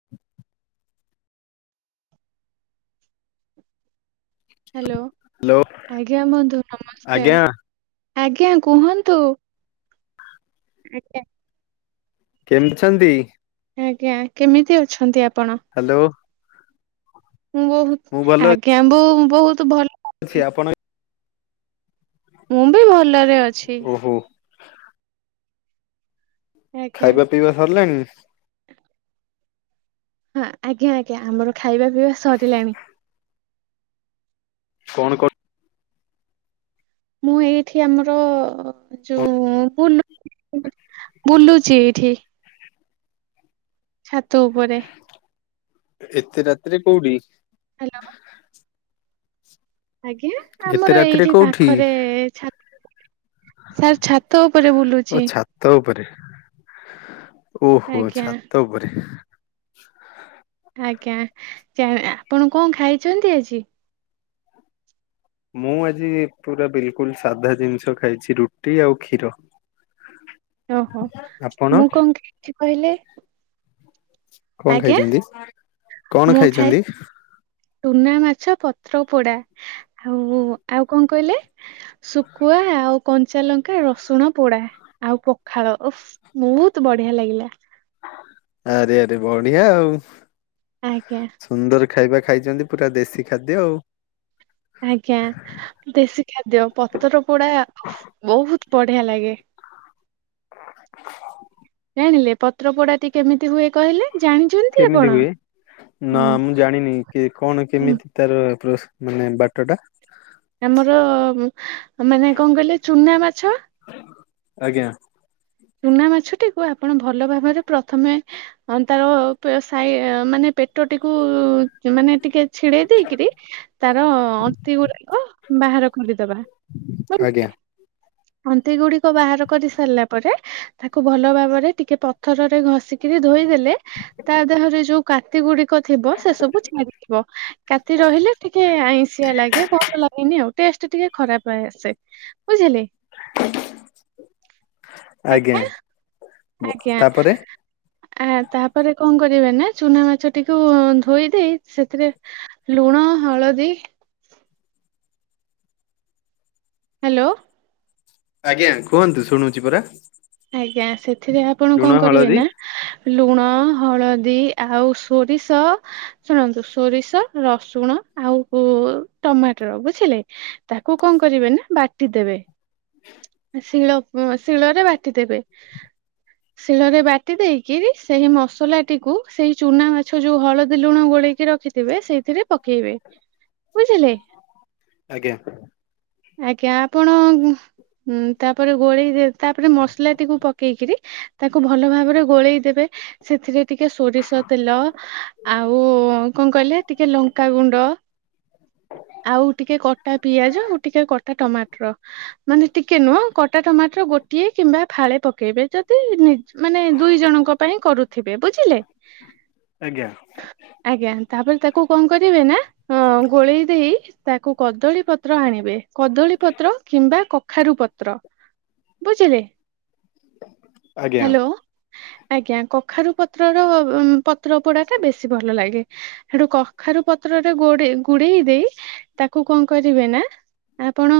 [inaudible] Hello hello ଆଜ୍ଞା ବନ୍ଧୁ ଆଜ୍ଞା ନମସ୍କାର। ଆଜ୍ଞା କୁହନ୍ତୁ। ଆଜ୍ଞା କେମିତି ଅଛନ୍ତି? ଆଜ୍ଞା କେମିତି ଅଛନ୍ତି ଆପଣ? ହ୍ୟାଲୋ ମୁଁ ବହୁ ମୁଁ ଭଲ କେମ୍ବୁ ବହୁତ ଭଲ ଅଛି ଆପଣ ମୁଁ ବି ଭଲରେ ଅଛି। ଓହୋ ଆଜ୍ଞା ଖାଇବା ପିଇବା ସରିଲାଣି? ହଁ ଆଜ୍ଞା ଆଜ୍ଞା ଆମର ଖାଇବା ପିଇବା ସରିଲାଣି। କଣ କ ମୁଁ ଏଇଠି ଆମର। ଯଉ ବୁଲୁ ବୁଲୁଚି ଏଇଠି। ଛାତ ଉପରେ। ଏତେ ରାତିରେ କୋଉଠି? ହ୍ୟାଲୋ ଆଜ୍ଞା ଏତେ ଆମର ରାତିରେ ଏଇଠି କୋଉଠି ପାଖରେ ଛା ସାର୍ ଛାତ ଉପରେ ଓ ବୁଲୁଚି। ଛାତ ଉପରେ, ଓହୋ ଆଜ୍ଞା ଛାତ ଉପରେ। ଆଜ୍ଞା, ଆପଣ କଣ ଖାଇଛନ୍ତି ଆଜି? ମୁଁ ଆଜି ପୁରା ବିଲକୁଲ ସାଧା ଜିନିଷ ଖାଇଛି, ରୁଟି ଆଉ କ୍ଷୀର। [unintelligible] ଓହୋ, ଆପଣ ମୁଁ କଣ ଖାଇଛି କହିଲେ? କଣ ଆଜ୍ଞା ଖାଇଛନ୍ତି, କଣ ଖାଇଛନ୍ତି? ଚୁନାମାଛ ପତ୍ରପୋଡା, ଆଉ ଆଉ କଣ କହିଲେ? ଶୁଖୁଆ ଆଉ କଞ୍ଚାଲଙ୍କା ରସୁଣ ପୋଡା, ଆଉ ପଖାଳ। ଓଃ ବହୁତ ବଢିଆ ଲାଗିଲା। ଆରେ ଆରେ ବଢିଆ ଆଉ। ଆଜ୍ଞା। ସୁନ୍ଦର ଖାଇବା ଖାଇଛନ୍ତି, ପୁରା ଦେଶୀ ଖାଦ୍ୟ ଆଉ। ଆଜ୍ଞା, ଦେଶୀ ଖାଦ୍ୟ ପତର ପୋଡା ଓଃ ବହୁତ ବଢିଆ ଲାଗେ। [unintelligible] ଜାଣିଲେ ପତ୍ର ପୋଡାଟି କେମିତି ହୁଏ କହିଲେ? ଜାଣି କେମିତି ହୁଏ? ନା ମୁଁ ଜାଣିନି କି କଣ ହୁଁ। କେମିତି ତାର ପ୍ରସ ମାନେ ବାଟଟା। ଆମର ମାନେ କଣ କହିଲେ, ଚୁନା ମାଛ ଆଜ୍ଞା। ଚୁନା ମାଛଟିକୁ ଆପଣ ଭଲ ଭାବରେ ପ୍ରଥମେ ଅନ୍ତା କ ତା ଉପରେ ସାଇ ମାନେ ପେଟଟିକୁ ମାନେ ଟିକେ ଛିଡେଇ ଦେଇକିରି, ତାର ଅନ୍ତି ଗୁଡାକ ବାହାର କରିଦବା ଆଜ୍ଞା ବୁଝିଲେ, ଅନ୍ତି ଗୁଡିକ ବାହାର କରି ସାରିଲା ପରେ ତାକୁ ଭଲ ଭାବରେ ଟିକେ ପଥରରେ ଘଷିକିରି ଧୋଇଦେଲେ ତା ଦେହରେ ଯୋଉ କାତି ଗୁଡି କ ଥିବ ସେ ସବୁ ଛାଡ଼ି ଯିବ। କାତି ରହିଲେ ଟିକେ ଆଇଁସିିଆ ଲାଗେ ଭଲ ଲାଗେନି ଆଉ। ଟେଷ୍ଟ ଟିକେ ଖରାପ ଆସେ ବୁଝିଲେ। ଆଜ୍ଞା ଆଜ୍ଞା ତାପରେ ଆ ତାପରେ କଣ କରିବେ ନା, ଚୁନା ମାଛଟିକୁ ଧୋଇ ଦେଇ ସେଥିରେ ଲୁଣ, ହଳଦୀ ହାଲୋ। ଆଜ୍ଞା କୁହନ୍ତୁ ଶୁଣୁଛି ପରା। ଆଜ୍ଞା ସେଥିରେ ଆପଣ ଲୁଣ କଣ ହଳଦୀ କରିବେନା ଲୁଣ, ହଳଦୀ, ଆଉ ସୋରିଷ ଶୁଣନ୍ତୁ ସୋରିଷ, ରସୁଣ, ଆଉ ଟମାଟର ବୁଝିଲେ। ତାକୁ କଣ କରିବେ ନା ବାଟି ଦେବେ, ଶିଳ ଶିଳରେ ବା ଟି ଦେବେ। [unintelligible] ଶିଳରେ ବାଟି ଦେଇକିରି ସେହି ମସଲାଟିକୁ ସେଇ ଚୁନାମାଛ ଯୋଉ ହଳଦୀ ଲୁଣ ଗୋଳେଇକି ରଖି ଥିବେ, ସେଇଥିରେ ପକେଇବେ ବୁଝିଲେ। ଆଜ୍ଞା। ଆଜ୍ଞା ଆପଣ ତାପରେ ଗୋଳେଇ ତାପରେ ମ ମସଲାଟିକୁ ପକେଇକିରି ତାକୁ ଭଲ ଭାବରେ ଗୋଳେଇ ଦେବେ। ସେଥିରେ ଟିକେ ସୋରିଷ ତେଲ ଆଉ କଣ କହିଲେ ଟିକେ ଲଙ୍କାାଗୁଣ୍ଡ [inaudible] ଆଉ ଟିକେ କଟା ପିଆଜ ଆଉ ଟିକେ କଟା ଟମାଟର ମାନେ ଟିକେ ନୁହଁ କଟା ଟମାଟର ଗୋଟିଏ କିମ୍ବା ଫାଳେ ପକେଇବେ ଯଦି ମାନେ ଦୁଇ ଜଣଙ୍କ ପାଇଁ କରୁଥିବେ ବୁଝିଲେ। ଆଜ୍ଞା ଆଜ୍ଞା ତାପରେ ତାକୁ କଣ କରିବେ ନା ଗୋଳେଇ ଦେଇ ତାକୁ କଦଳୀ ପତ୍ର ଆଣିବେ କଦଳୀ ପତ୍ର କିମ୍ବା କଖାରୁ ପତ୍ର ବୁଝିଲେ। ଆଜ୍ଞା ହାଲୋ ଆଜ୍ଞା କ କଖାରୁ ପତ୍ରର ପତ୍ର ପୋଡା ଟା ବେଶୀ ଭଲ ଲାଗେ। ସେଠୁ କଖାରୁ ପତ୍ରରେ ଗୋଡେଇ ଗୋଡେଇ ଦେଇ ତାକୁ କଣ କରିବେ ନା ଆପଣ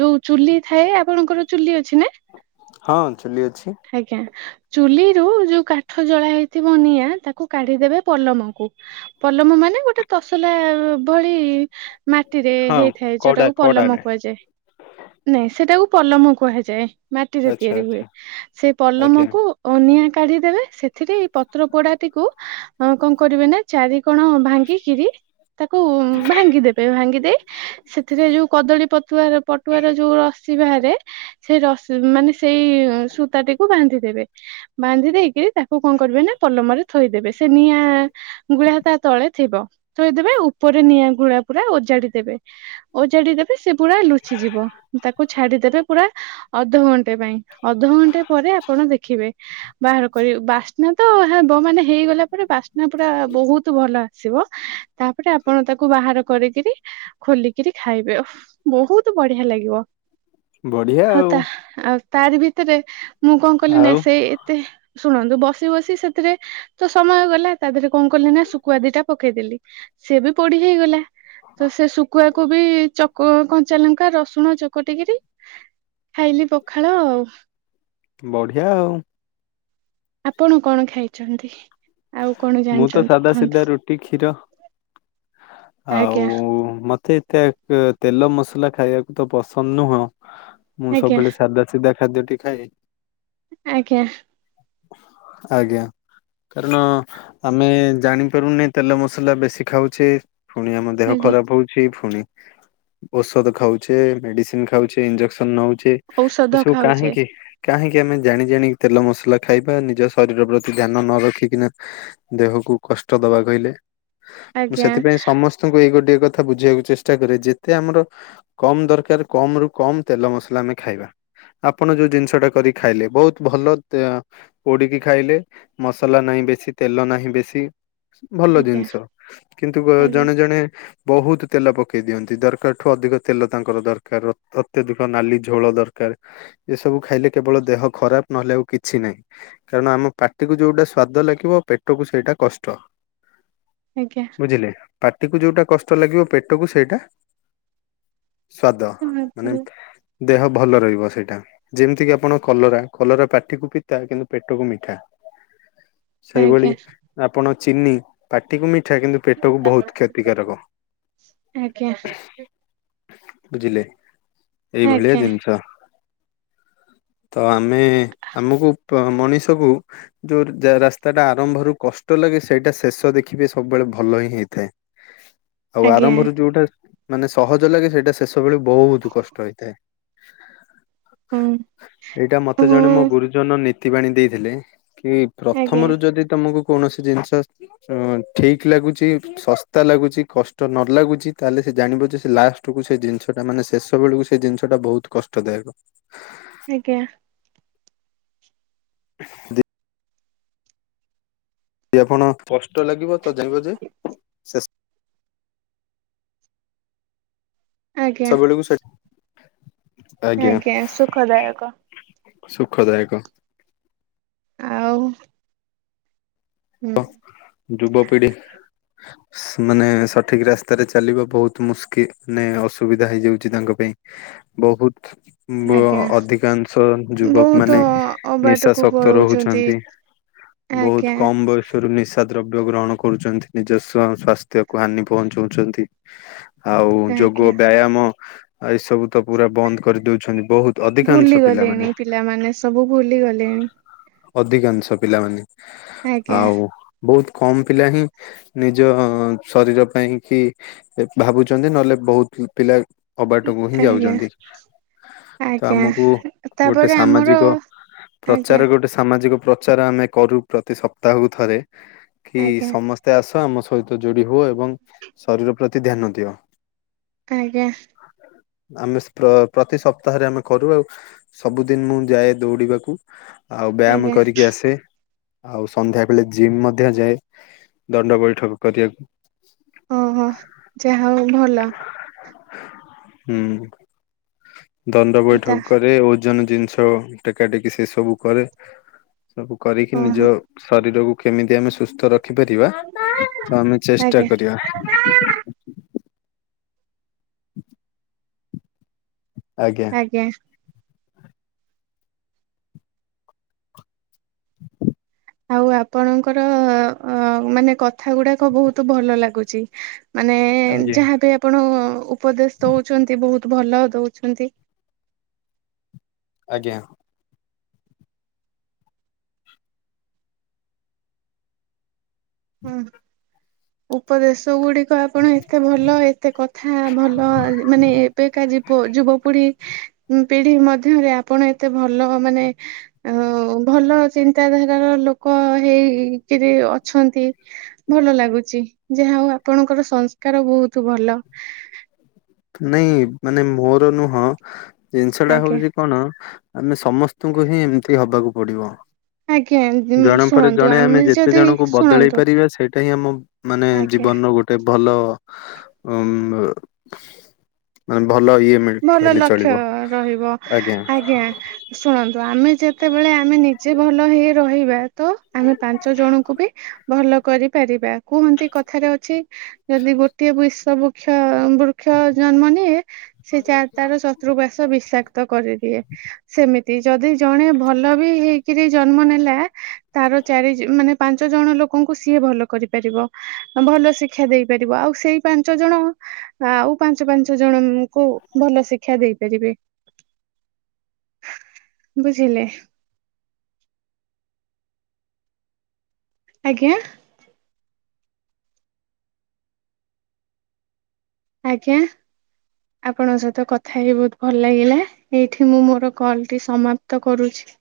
ଯୋଉ ଚୁଲି ଥାଏ ଆପଣଙ୍କର ଚୁଲି ଅଛି ନା। ହଁ ଚୁଲି ଅଛି। ଆଜ୍ଞା। ଚୁଲିରୁ ଯୋଉ କାଠ ଜଳା ହେଇଥିବ ନିଆଁ ତାକୁ କାଢିଦେବେ ପଲମକୁ। ପଲମ ମାନେ ଗୋଟେ ତସଲା ଭଳି ମାଟିରେ ହଁ ହେଇଥାଏ କଡା ଯୋଉଟାକୁ ପଲମ କଡାରେ କୁହାଯାଏ। ନାଇଁ ସେଟାକୁ ପଲମ କୁହାଯାଏ ମାଟିରେ ଆଚ୍ଛା ତିଆରି ହୁଏ ଆଚ୍ଛା ସେ ଆଜ୍ଞା ପଲମକୁ ଓ ନିଆଁ କାଢିଦେବେ ସେଥିରେ ଏଇ ପତ୍ର ପୋଡାଟିକୁ ଅ କଣ କରିବେ ନା ଚାରି କଣ ଭାଙ୍ଗିକିରି ତାକୁ ଭାଙ୍ଗିଦେବେ ଭାଙ୍ଗି ଦେଇ ସେଥିରେ ଯୋଉ କଦଳୀ ପଟୁଆର ପଟୁଆର ଯୋଉ ରସି ବାହାରେ ସେ ରସି ମାନେ ସେଇ ସୂତାଟିକୁ ବାନ୍ଧି ଦେବେ ବାନ୍ଧି ଦେଇକି ତାକୁ କଣ କରିବେ ନା ପଲମରେ ଥୋଇଦେବେ ସେ ନିଆଁ ଗୁଡା ତା ତଳେ ଥିବ। ଥୋଇଦେବେ ଉପରେ ନିଆଁ ଘୁଳା ପୁରା ଓଜାଡିଦେବେ। ଓଜାଡି ଦେବେ ସେ ପୁରା ଲୁଚିଯିବ ତାକୁ ଛାଡିଦେବେ ପୁରା ଅଧଘଣ୍ଟେ ପାଇଁ ଅଧଘଣ୍ଟେ ପରେ ଆପଣ ଦେଖିବେ। ବାହାର କରି ବାସ୍ନା ତ ହେବ ମାନେ ହେଇଗଲା ପରେ ବାସ୍ନା ପୁରା ବହୁତ ଭଲ ଆସିବ। ତାପରେ ଆପଣ ତାକୁ ବାହାର କରିକିରି ଖୋଲିକିରି ଖାଇବେ ଓହ ବହୁତ ବଢିଆ ଲାଗିବ। ବଢିଆ। ଆଉ ତା ଆଉ ତାରି ଭିତରେ ମୁଁ କଣ କଲି ନା ଆଉ ସେଇ ଏତେ ଶୁଣନ୍ତୁ ବସି ବସି ସେଥିରେ ତ ସମୟ ଗଲା ତା ଦେହରେ କଣ କଲି ନା ଶୁଖୁଆ ଦିଟା ପକେଇଦେଲି। ସେ ବି ପୋଡି ହେଇଗଲା। ତ ସେ ଶୁଖୁଆ କୁ ବି ଚକ କଞ୍ଚା ଲଙ୍କା ରସୁଣ ଚୋକଟିକିରି ଖାଇଲି ପଖାଳ ଆଉ। ବଢିଆ ଆଉ। ଆପଣ କଣ ଖାଇଛନ୍ତି ଆଉ କଣ ମୁଁ ତ ଜାଣିଛନ୍ତି ସାଧା ସିଧା କୁହନ୍ତୁ? ରୁଟି କ୍ଷୀର ଆଉ ଆଜ୍ଞା ମତେ ମତେ ତେଲ ମସଲା ଖାଇବାକୁ ତ ପସନ୍ଦ ନୁହଁ ମୁଁ ଆଜ୍ଞା ସବୁବେଳେ ସାଧା ସିଧା ଖାଦ୍ୟଟି ଖାଏ। ଆଜ୍ଞା। ଆଜ୍ଞା। କାରଣ ଆମେ ଜାଣିପାରୁନେ ତେଲ ମସଲା ବେଶୀ ଖାଉଛେ। ପୁଣି ଆମ ଦେହ ଆଜ୍ଞା ଖରାପ ହଉଛି ଫୁଣି ଔଷଧ ଖାଉଛେ ମେଡିସିନ ଖାଉଛେ ଇଞ୍ଜେକ୍ସନ ନଉଛେ ଔଷଧ ଏସବୁ ଖାଉଛେ କାହିଁକି? କାହିଁକି ଆମେ ଜାଣି ଜାଣି ତେଲ ମସଲା ଖାଇବା ନିଜ ଶରୀର ପ୍ରତି ଧ୍ୟାନ ନ ରଖିକିନା ଦେହକୁ କଷ୍ଟ ଦବା କହିଲେ ମୁଁ ଆଜ୍ଞା ସେଥିପାଇଁ ସମସ୍ତଙ୍କୁ ଏଇ ଗୋଟେ କଥା ବୁଝେଇବାକୁ ଚେଷ୍ଟା କରେ ଯେତେ ଆମର କମ୍ ଦରକାର କମ ରୁ କମ୍ ତେଲ ମସଲା ଆମେ ଖାଇବା। ଆପଣ ଯୋଉ ଜିନିଷ ଟା କରି ଖାଇଲେ ବୋହୁତ ଭଲ ପୋଡିକି ଖାଇଲେ ମସଲା ନାହିଁ ବେଶୀ ତେଲ ନାହିଁ ବେଶୀ ଭଲ ଆଜ୍ଞା ଜିନିଷ କିନ୍ତୁ ଆଜ୍ଞା ଜଣେ ଜଣେ ବୋହୁତ ତେଲ ପକେଇ ଦିଅନ୍ତି ଦରକାରଠୁ ଅଧିକ ତେଲ ତାଙ୍କର ଦରକାର ଅତ୍ୟଧିକ ନାଲି ଝୋଳ ଦରକାର। ଏ ସବୁ ଖାଇଲେ କେବଳ ଦେହ ଖରାପ ନହେଲେ ଆଉ କିଛି ନାହିଁ। କାରଣ ଆମ ପାଟିକୁ ଯୋଉଟା ସ୍ଵାଦ ଲାଗିବ ପେଟକୁ ସେଇଟା କଷ୍ଟ। ଆଜ୍ଞା। ବୁଝିଲେ ପାଟିକୁ ଯୋଉଟା କଷ୍ଟ ଲାଗିବ ପେଟକୁ ସେଇଟା ସ୍ଵାଦ, ଆଜ୍ଞା ମାନେ ଦେହ ଭଲ ରହିବ ସେଇଟା। ଯେମିତି କିି ଆପଣ କଲରା କଲରା ପାଟିକୁ ପିତା କିନ୍ତୁ ପେଟକୁ ମିଠା। ସେଇଭଳି ଆଜ୍ଞା ଆପଣ ଚିନି ପାଟିକୁ ମିଠା କିନ୍ତୁ ପେଟକୁ ବହୁତ କ୍ଷତିକାରକ ଆଜ୍ଞା ବୁଝିଲେ। ଏଇ ଭଳିଆ ଜିନିଷ। ତ ଆମେ ଆମକୁ ମଣିଷକୁ ଯୋଉ ରାସ୍ତା ଟା ଆରମ୍ଭରୁ କଷ୍ଟ ଲାଗେ ସେଇଟା ଶେଷ ଦେଖିବେ ସବୁବେଳେ ଭଲ ହିଁ ହେଇଥାଏ। ଆଉ ଆଜ୍ଞା ଆରମ୍ଭରୁ ଯୋଉଟା ମାନେ ସହଜ ଲାଗେ ସେଇଟା ଶେଷ ବେଳେ ବହୁତ କଷ୍ଟ ହେଇଥାଏ। [unintelligible] ହଁ। ଏଇଟା ମତେ ଜଣେ ମୋ ହଁ ଗୁରୁଜନ ନୀତି ବାଣୀ ଦେଇଥିଲେ କି ଆଜ୍ଞା ପ୍ରଥମରୁ ଯଦି ତମକୁ କୌଣସି ଜିନିଷ ଠିକ ଲାଗୁଛି [unintelligible] ଶସ୍ତା ଲାଗୁଛି କଷ୍ଟ ନ ଲାଗୁଛି ତାହେଲେ ସେ ଜାଣିବ ଯେ ସେ ଲାଷ୍ଟକୁ ସେ ଜିନିଷଟା ମାନେ ଶେଷ ବେଳକୁ ସେ ଜିନିଷଟା ବହୁତ କଷ୍ଟଦାୟକ। ଆଜ୍ଞା। ଦ [unintelligible] ଶେଷ ଆଜ୍ଞା [unintelligible] ଆଜ୍ଞା ସୁଖଦାୟକ। ଆଉ। ହୁଁ [unintelligible] ମାନେ ସଠିକ ରାସ୍ତାରେ ଚାଲିବା ବହୁତ [unintelligible] ମାନେ ଅସୁବିଧା ହେଇଯାଉଛି ତାଙ୍କ ପାଇଁ। ବହୁତ। ଆଜ୍ଞା ଅଧିକାଂଶ ଯୁବକ ବହୁତ ମାନେ ନିଶା ଅବାଟକୁ ଶକ୍ତ ପଳଉଛନ୍ତି ରହୁଛନ୍ତି। ବହୁତ ଆଜ୍ଞା କମ ବୟ ସରୁ ନିଶା ଦ୍ରବ୍ୟ ଗ୍ରହଣ କରୁଛନ୍ତି ନିଜସ୍ଵ ସ୍ୱାସ୍ଥ୍ୟକୁ ହାନି ପହଞ୍ଚାଉଛନ୍ତି। ଆଉ ଯୋଗ ଆଜ୍ଞା ବ୍ୟାୟାମ ଏଇସବୁ ତ ପୁରା ବନ୍ଦ କରିଦଉଛନ୍ତି ବହୁତ। ଅଧିକାଂଶ ଭୁଲି ପିଲାମାନେ। ଗଲେଣି ପିଲାମାନେ ସବୁ ଭୁଲି ଗଲେଣି। ଅଧିକାଂଶ ପିଲାମାନେ ଆଜ୍ଞା ଆଉ ବହୁତ କମ ପିଲା ହିଁ ନିଜ ଶରୀର ପାଇଁ କି ଭାବୁଛନ୍ତି ନହେଲେ ବହୁତ ପିଲା ଅବାଟକୁ ହିଁ ଆଜ୍ଞା ଯାଉଛନ୍ତି। ତ ଆଜ୍ଞା ଆମକୁ ଗୋଟେ ତାପରେ ଆମର ସାମାଜିକ ଆଜ୍ଞା ପ୍ରଚାର ଗୋଟେ ସାମାଜିକ ପ୍ର ଚାର ଆମେ କରୁ ପ୍ରତି ସପ୍ତାହକୁ ଥରେ କି ଆଜ୍ଞା ସମସ୍ତ ତେ ଆସ ଆମ ସହିତ ଯୋଡି ହୁଅ ଏବଂ ଶରୀର ପ୍ରତି ଧ୍ୟାନଦିଅ। ଆଜ୍ଞା। ଆମେ ସ୍ପ୍ର-ପ୍ରତି ସପ୍ତାହରେ ଆମେ କରୁ ଆଉ। ସବୁଦିନ୍ ମୁଁ ଯାଏ ଦୌଡିବାକୁ ଆଉ ବ୍ୟାୟାମ ଆଜ୍ଞା କରିକି ଆସେ ଆଉ ସନ୍ଧ୍ୟା ବେଳେ ଜିମ୍ ମଧ୍ୟ ଯାଏ ଦଣ୍ଡ ବୈଠକ କରିବାକୁ। ଓହୋ ଯାହା ହଉ ଭଲ। ହୁଁ ଦଣ୍ଡ ବୈଠକ ତା କରେ ଓଜନ ଜିନିଷ ଟେକା ଟେକି ସେ ସବୁ କରେ ସବୁ କରିକି ଓହୋ ନିଜ ଶରୀରକୁ କେମିତି ଆମେ ସୁସ୍ଥ ରଖିପାରିବା ତ ଆମେ ଚେଷ୍ଟା ଆଜ୍ଞା କରିବା। [unintelligible] ଆଜ୍ଞା। ଆଜ୍ଞା। ଆଉ ଆପଣଙ୍କର ଅ ମାନେ କଥା ଗୁଡାକ ବହୁତୁ ଭଲ ଲାଗୁଚି। ମାନେ ଆଜ୍ଞା। ଯାହାବି ଆପଣ ଉପଦେଶ୍ ଦଉଚନ୍ତି ବହୁତ୍ ଭଲ ଦଉଛନ୍ତି। ଆଜ୍ଞା। ହୁଁ ଉପଦେଶ୍ ଗୁଡିକ ଆପଣ ଏତେ ଭଲ ଏତେ କଥା ଭଲ ମାନେ ଏବେକା ଯିବ-ଯୁବପିଢି ପିଢି ମଧ୍ୟରେ ଆପଣ ଏତେ ଭଲ ମାନେ ଆଉ ଭଲ ଚିନ୍ତାଧାରାର ଲୋକ ହେଇ-କିରି ଅଛନ୍ତି ଭଲ ଲାଗୁଚି, ଯାହାହଉ ଆପଣଙ୍କର ସଂସ୍କାର ବହୁତ ଭଲ। ନାଇଁ ମାନେ ମୋର ନୁହଁ ଜିନିଷଟା ଆଜ୍ଞା। ହଉଚି କଣ ଆମେ ସ୍ ସମସ୍ତୁଙ୍କୁ ହିଁ ଏମତି ହବାକୁ ପଡିବ। ଆଜ୍ଞା ଜଣ ପରେ ଶୁଣନ୍ତୁ ଜଣେ ଆମେ ଯେତେ ଯଦି ଜଣଙ୍କୁ ବଦଳେଇ ଶୁଣନ୍ତୁ ପାରିବା ସେଇଟା ହିଁ ଆମ ମାନେ ଆଜ୍ଞା ଜୀବନର ଗୋଟ୍ ଟେ ଭଲ ଉଁ ଭଲ ଇଏ ମେ ଭଲ ଲକ୍ଷ୍ୟ ରହିବ ଆଜ୍ଞା। ଶୁଣନ୍ତୁ ଆମେ ଯେତେବେଳେ ଆମେ ନିଜେ ଭଲ ହେଇ ରହିବା ତ ଆମେ ପାଞ୍ଚ ଜଣଙ୍କୁ ବି ଭଲ କରିପାରିବା। କୁହନ୍ତି କଥାରେ ଅଛି ଯଦି ଗୋଟିଏ ବିଶ ବୃକ୍ଷ ବୃକ୍ଷ ଜନ୍ମ ନିଏ ସେ ଚା ତାର ସ ତୃବାସ ବିଷାକ୍ତ କରିଦିଏ। ସେମିତି ଯଦି ଜଣେ ଭଲ ବି ହେଇକିରି ଜନ୍ମ ନେଲା ତାର ଚାରିଜ ମାନେ ପାଞ୍ଚ ଜଣ ଲୋକଙ୍କୁ ସିଏ ଭଲ କରିପାରିବ ଭଲ ଶିକ୍ଷା ଦେଇପାରିବ ଆଉ ସେଇ ପାଞ୍ଚ ଜଣ ଆଉ ପାଞ୍ଚ ପାଞ୍ଚ ଜଣମ ଉମ୍ କୁ ଭଲ ଶିକ୍ଷା ଦେଇପାରିବେ ବୁଝିଲେ। ଆଜ୍ଞା? ଆଜ୍ଞା ଆପଣଙ୍କ ସହିତ କଥା ହେଇ ବହୁତ୍ ଭଲ୍ ଲାଗିଲା। ଏଇଠି ମୁଁ ମୋର କଲ୍ ଟି ସମାପ୍ତ କରୁଛି।